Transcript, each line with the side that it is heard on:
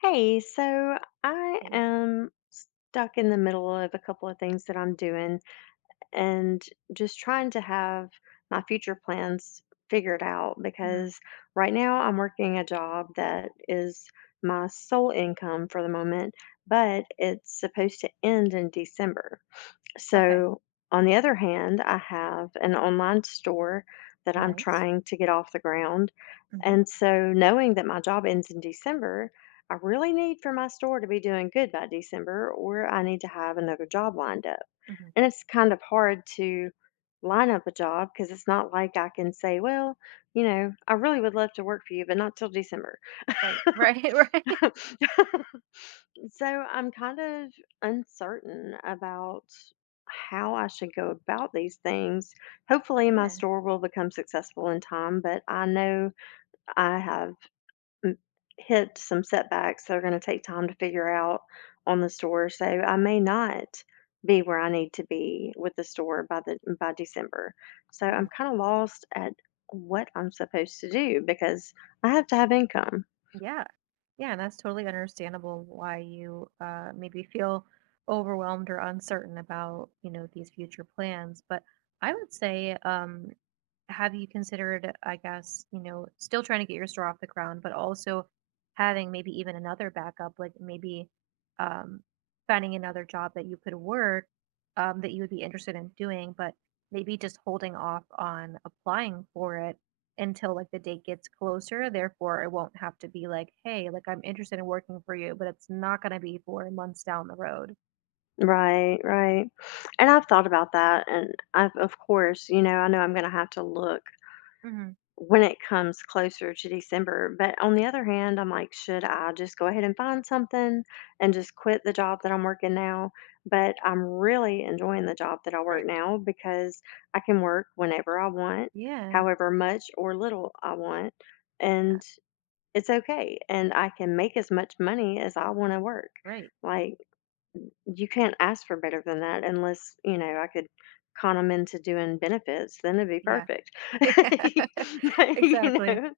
left: Hey, so I
right: Hey.
left: am stuck in the middle of a couple of things that I'm doing and just trying to have my future plans figured out
right: Mhm.
left: because right now I'm working a job that is my sole income for the moment, but it's supposed to end in December.
right: Okay.
left: So, on the other hand, I have an online store that I'm
right: Nice.
left: trying to get off the ground.
right: Mhm,
left: And so, knowing that my job ends in December, I really need for my store to be doing good by December, or I need to have another job lined up.
right: mhm.
left: And it's kind of hard to line up a job because it's not like I can say, well, I really would love to work for you, but not till December.
right: Right, right, right.
left: So I'm kind of uncertain about how I should go about these things. Hopefully, my
right: Yeah.
left: store will become successful in time, but I know I have m- hit some setbacks that are going to take time to figure out on the store. So I may not be where I need to be with the store by the by December. So I'm
right: Mhm.
left: kind of lost at what I'm supposed to do because I have to have income.
right: Yeah. Yeah, and that's totally understandable why you, maybe feel overwhelmed or uncertain about, these future plans, but I would say, have you considered, I guess, still trying to get your store off the ground, but also having maybe even another backup, like maybe um, finding another job that you could work, that you would be interested in doing, but maybe just holding off on applying for it until like the date gets closer. Therefore, it won't have to be like, hey, like I'm interested in working for you, but it's not going to be 4 months down the road.
left: Right, right. And I've thought about that, and I've of course, you know, I know I'm gonna have to look
right: Hmm.
left: when it comes closer to December. But on the other hand, I'm like, should I just go ahead and find something and just quit the job that I'm working now? But I'm really enjoying the job that I
right: Right.
left: work now because I can work whenever I want,
right: Yeah.
left: however much or little I want,
right: Yeah.
left: and it's okay. And I can make as much money as I want to work.
right: Right.
left: Like, you can't ask for better than that unless, you know, I could con them into doing benefits, then it'd be
right: Yeah.
left: perfect.
right: Yeah.
left: You
right: Exactly.
left: know?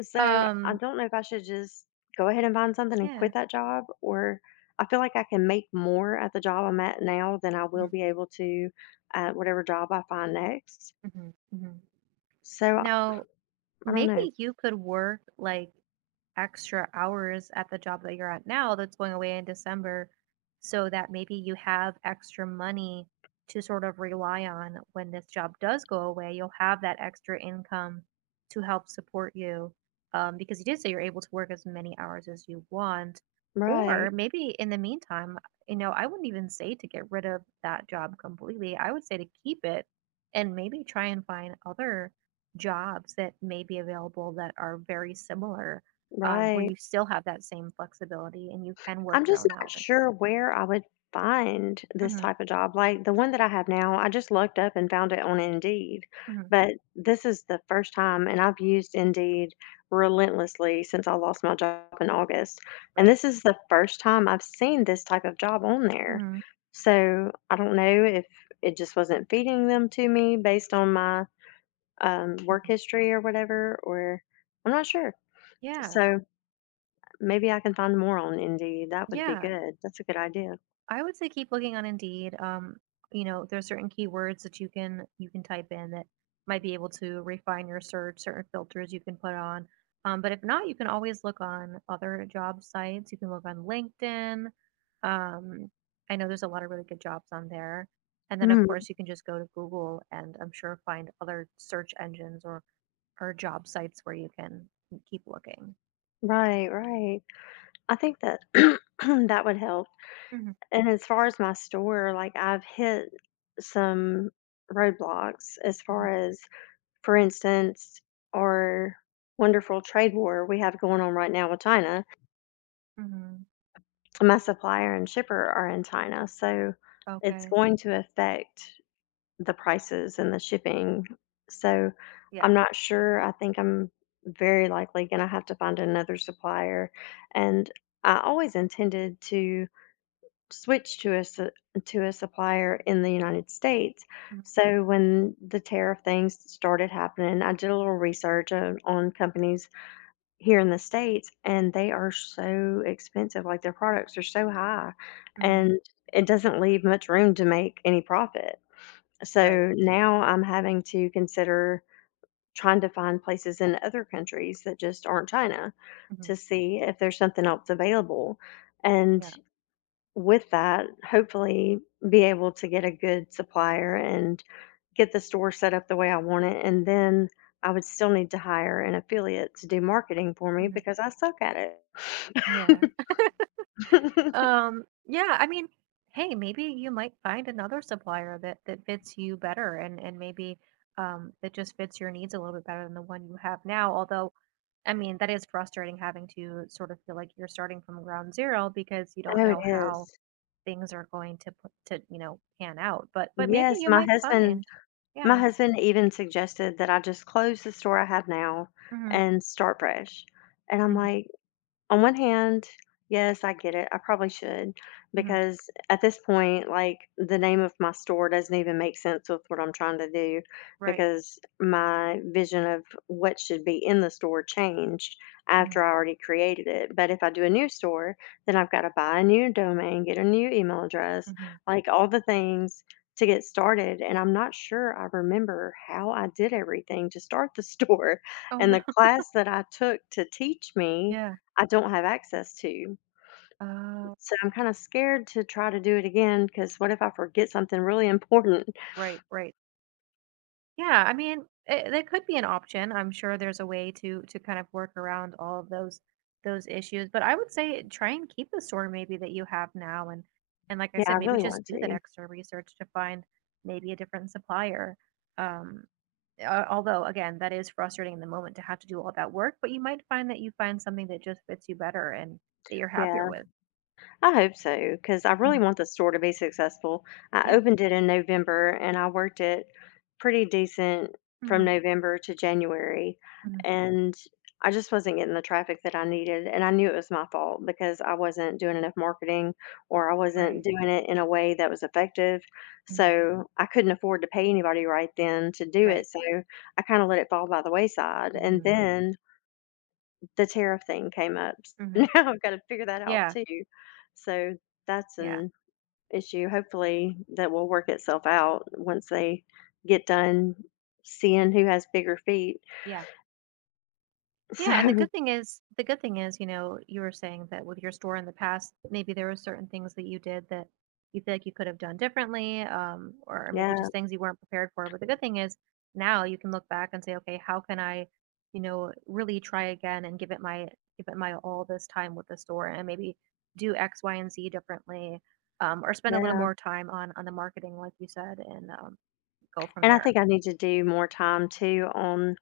left: So, I
right: Um,
left: don't know if I should just go ahead and find something and
right: yeah.
left: quit that job, or I feel like I can make more at the job I'm at now than I will
right: Mhm,
left: be able to at whatever job I find next.
right: mhm, mhm.
left: So, I
right: Now,
left: I don't
right: maybe
left: know.
right: you could work like extra hours at the job that you're at now that's going away in December so that maybe you have extra money to sort of rely on when this job does go away. You'll have that extra income to help support you, because you did say you're able to work as many hours as you want. Or
left: Right.
right: maybe in the meantime, I wouldn't even say to get rid of that job completely. I would say to keep it and maybe try and find other jobs that may be available that are very similar, where
left: Right.
right: you still have that same flexibility and you can work
left: I'm
right: your
left: just
right: own
left: not
right: hours.
left: sure where I would find this
right: Mhm,
left: type of job. Like the one that I have now, I just looked up and found it on Indeed.
right: mhm.
left: But this is the first time, and I've used Indeed relentlessly since I lost my job in August. And
right: Right.
left: this is the first time I've seen this type of job on there.
right: Mhm,
left: So I don't know if it just wasn't feeding them to me based on my work
right: mhm.
left: history or whatever, or I'm not sure.
right: Yeah,
left: So maybe I can find more on Indeed. That would be
right: yeah.
left: good. That's a good idea.
right: I would say keep looking on Indeed. There's certain keywords that you can type in that might be able to refine your search, certain filters you can put on. But if not, you can always look on other job sites. You can look on LinkedIn. Um, I know there's a lot of really good jobs on there. And then of
left: Mm,
right: course you can just go to Google and I'm sure find other search engines or job sites where you can keep looking.
left: right, right. I think that that would help.
right: Hmm.
left: And as far as my store, like I've hit some roadblocks as
right: Hmm.
left: far as, for instance, our wonderful trade war we have going on right now with China.
right: Hmm.
left: My supplier and shipper are in China, so it's
right: Okay.
left: going to affect the prices and the shipping. So
right: Yeah.
left: I'm not sure. I think I'm very likely going to have to find another supplier. And I always intended to switch to to a supplier in the United States.
right: Hmm.
left: So when the tariff things started happening, I did a little research on companies here in the states and they are so expensive, like their products are so high
right: Hmm.
left: and it doesn't leave much room to make any profit.
right: Right.
left: So now I'm having to consider trying to find places in other countries that just aren't China to see if there's something else available. And
right: Yeah.
left: with that, hopefully be able to get a good supplier and get the store set up the way I want it. And then I would still need to hire an affiliate to do marketing for me
right: Mhm.
left: because I suck at
right: Yeah.
left: it.
right: Yeah, I mean, hey, maybe you might find another supplier that fits you better and and maybe that just fits your needs a little bit better than the one you have now. Although, I mean, that is frustrating having to sort of feel like you're starting from ground zero because you don't
left: Oh, it
right: know how
left: is.
right: things are going to put to, pan out. But maybe
left: Yes,
right: you
left: my
right: might
left: husband
right: find.
left: my
right: Yeah.
left: husband even suggested that I just close the store I have now
right: Mhm.
left: and start fresh, and I'm
right: Mhm.
left: like, on one hand, yes, I get it. I probably should
right: Mhm.
left: because at this point, like the name of my store doesn't even make sense with what I'm trying to do
right: Right.
left: because my vision of what should be in the store changed
right: Mhm.
left: after I already created it. But if I do a new store, then I've got to buy a new domain, get a new email address,
right: Mhm.
left: like all the things to get started. And I'm not sure I remember how I did everything to start the store.
right: Oh
left: And
right: no.
left: the class that I took to teach me
right: Yeah.
left: I don't have access to.
right: Uh
left: So I'm kinda scared to try to do it again. Because what if I forget something really important?
right: right, right. Yeah, I mean, that could be an option. I'm sure there's a way to kind of work around all of those issues, but I would say try and keep the store maybe that you have now and like I
left: Yeah, I
right: said, maybe
left: really
right: just
left: want
right: do that
left: to.
right: extra research to find maybe a different supplier. Um Although again, that is frustrating in the moment to have to do all that work, but you might find that you find something that just fits you better and that you're happier
left: Yeah.
right: with.
left: I hope so, because I really
right: Mhm.
left: want the store to be successful. I
right: Yeah.
left: opened it in November and I worked it pretty decent from
right: Hmm.
left: November to January.
right: Hmm.
left: And I just wasn't getting the traffic that I needed. And I knew it was my fault because I wasn't doing enough marketing or I wasn't
right: Right.
left: doing it in a way that was effective.
right: Hmm.
left: So I couldn't afford to pay anybody right then to do
right: Right.
left: it. So I kind of let it fall by the wayside. And
right: Hmm.
left: then the tariff thing came up,
right: Hmm.
left: now I've gotta figure that out
right: Yeah.
left: too. So that's
right: Yeah.
left: an issue, hopefully, that will work itself out once they get done seeing who has bigger feet.
right: Yeah. Yeah, and the good
left: So,
right: thing is the good thing is, you were saying that with your store in the past, maybe there were certain things that you did that you feel like you could have done differently, or maybe
left: yeah,
right: just things you weren't prepared for. But the good thing is now you can look back and say, okay, how can I, really try again and give it my all this time with the store and maybe do X, Y, and Z differently, or spend a little
left: yeah,
right: more time on the marketing, like you said, and go from
left: and I
right: there.
left: think I need to do more time too on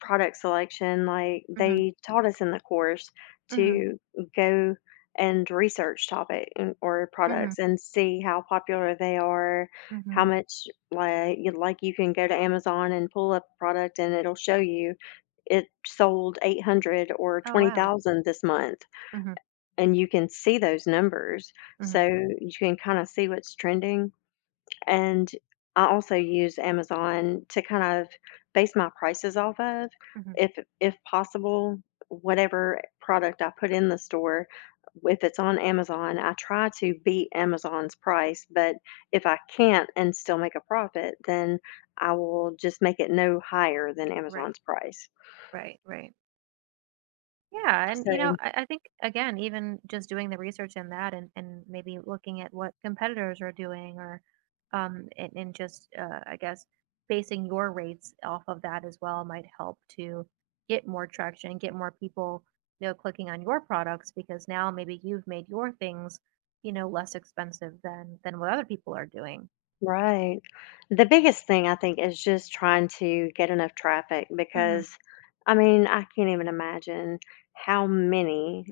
left: product selection, like
right: Mm-hmm.
left: they taught us in the course
right: Mm-hmm.
left: to go and research topic and- or
right: Mm-hmm.
left: products and see how popular they are, how
right: Mm-hmm.
left: much, like you can go to Amazon and pull up a product and it'll show you it sold 800 or
right: Oh wow.
left: 20,000 this month
right: Mm-hmm.
left: and you can see those numbers,
right: Mm-hmm.
left: so you can kind of see what's trending. And I also use Amazon to kind of base my prices off of.
right: Mm-hmm.
left: If possible, whatever product I put in the store, if it's on Amazon, I try to beat Amazon's price, but if I can't and still make a profit, then I will just make it no higher than
right: Right,
left: Amazon's price.
right: right, right. Yeah, and
left: So
right: I think again, even just doing the research in that, and maybe looking at what competitors are doing, and just I guess basing your rates off of that as well might help to get more traction, get more people, clicking on your products because now maybe you've made your things, less expensive than what other people are doing.
left: right. The biggest thing I think is just trying to get enough traffic
right: Hmm.
left: because I mean, I can't even imagine how many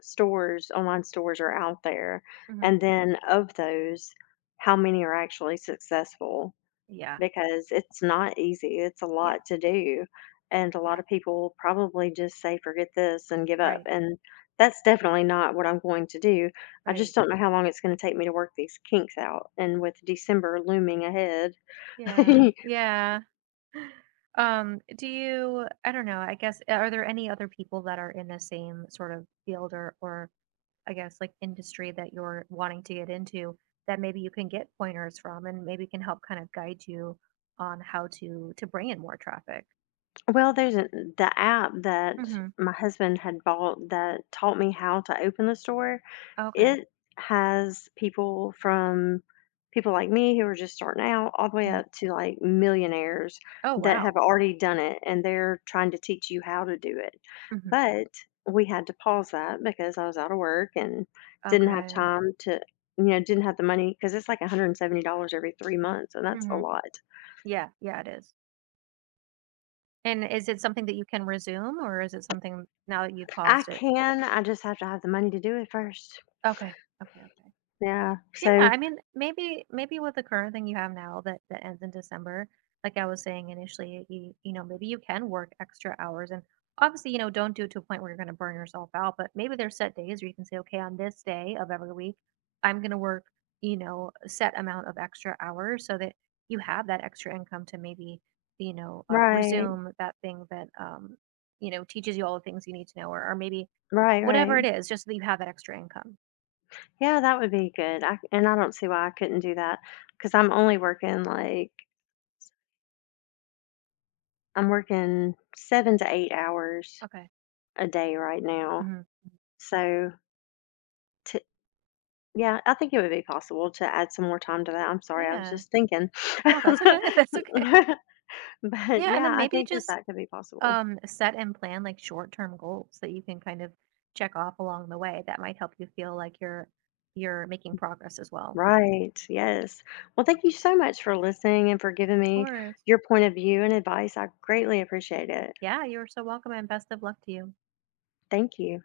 left: online stores are out there.
right: Hmm.
left: And then of those, how many are actually successful?
right: Yeah,
left: Because it's not easy. It's a
right: yeah,
left: lot to do. And a lot
right: yeah.
left: of people probably just say, forget this and give up.
right: Right,
left: And that's definitely not what I'm going to do. I
right: right.
left: just don't know how long it's going to take me to work these kinks out. And with December looming ahead,
right: Yeah, yeah. Do you I don't know, I guess are there any other people that are in the same sort of field or I guess like industry that you're wanting to get into that maybe you can get pointers from and maybe can help kind of guide you on how to bring in more traffic?
left: well, there's an, the app that
right: Mhm.
left: my husband had bought that taught me how to open the store.
right: Okay.
left: It has people from people like me who are just starting out all the way
right: Mm.
left: up to like millionaires
right: Oh,
left: that have
right: wow.
left: already done it and they're trying to teach you how to do it.
right: Mhm.
left: But we had to pause that because I was out of work and didn't have
right: Okay.
left: time to, you know, didn't have the money because it's like $170 every three months and that's a
right: Mhm.
left: lot.
right: Yeah, yeah, it is. And is it something that you can resume or is it something now that you've
left: I
right: paused it?
left: can, I just have to have the money to do it first.
right: Okay. Okay, okay.
left: Yeah.
right: Yeah,
left: So,
right: I mean, maybe with the current thing you have now that ends in December, like I was saying initially, maybe you can work extra hours and obviously, don't do it to a point where you're going to burn yourself out, but maybe there's set days where you can say, okay, on this day of every week, I'm going to work, a set amount of extra hours so that you have that extra income to maybe,
left: right,
right: resume that thing that teaches you all the things you need to know or maybe
left: right,
right: whatever
left: right.
right: it is, just so that you have that extra income.
left: Yeah, that would be good. I, and I don't see why I couldn't do that because I'm only working like I'm working seven to eight hours
right: Okay.
left: a day right now.
right: Hmm.
left: So, to, yeah, I think it would be possible to add some more time to that. I'm sorry, I was
right: Yeah.
left: just thinking.
right: No, that's okay. That's okay.
left: But
right: Yeah, and
left: yeah,
right: then
left: I
right: maybe
left: think that
right: just
left: that could be possible.
right: set and plan like short-term goals that you can kind of check off along the way. That might help you feel like you're making progress as well.
left: Right. Yes. Well, thank you so much for listening and for giving
right: Of
left: me
right: course.
left: your point of view and advice. I greatly appreciate it.
right: Yeah, you're so welcome and best of luck to you.
left: Thank you.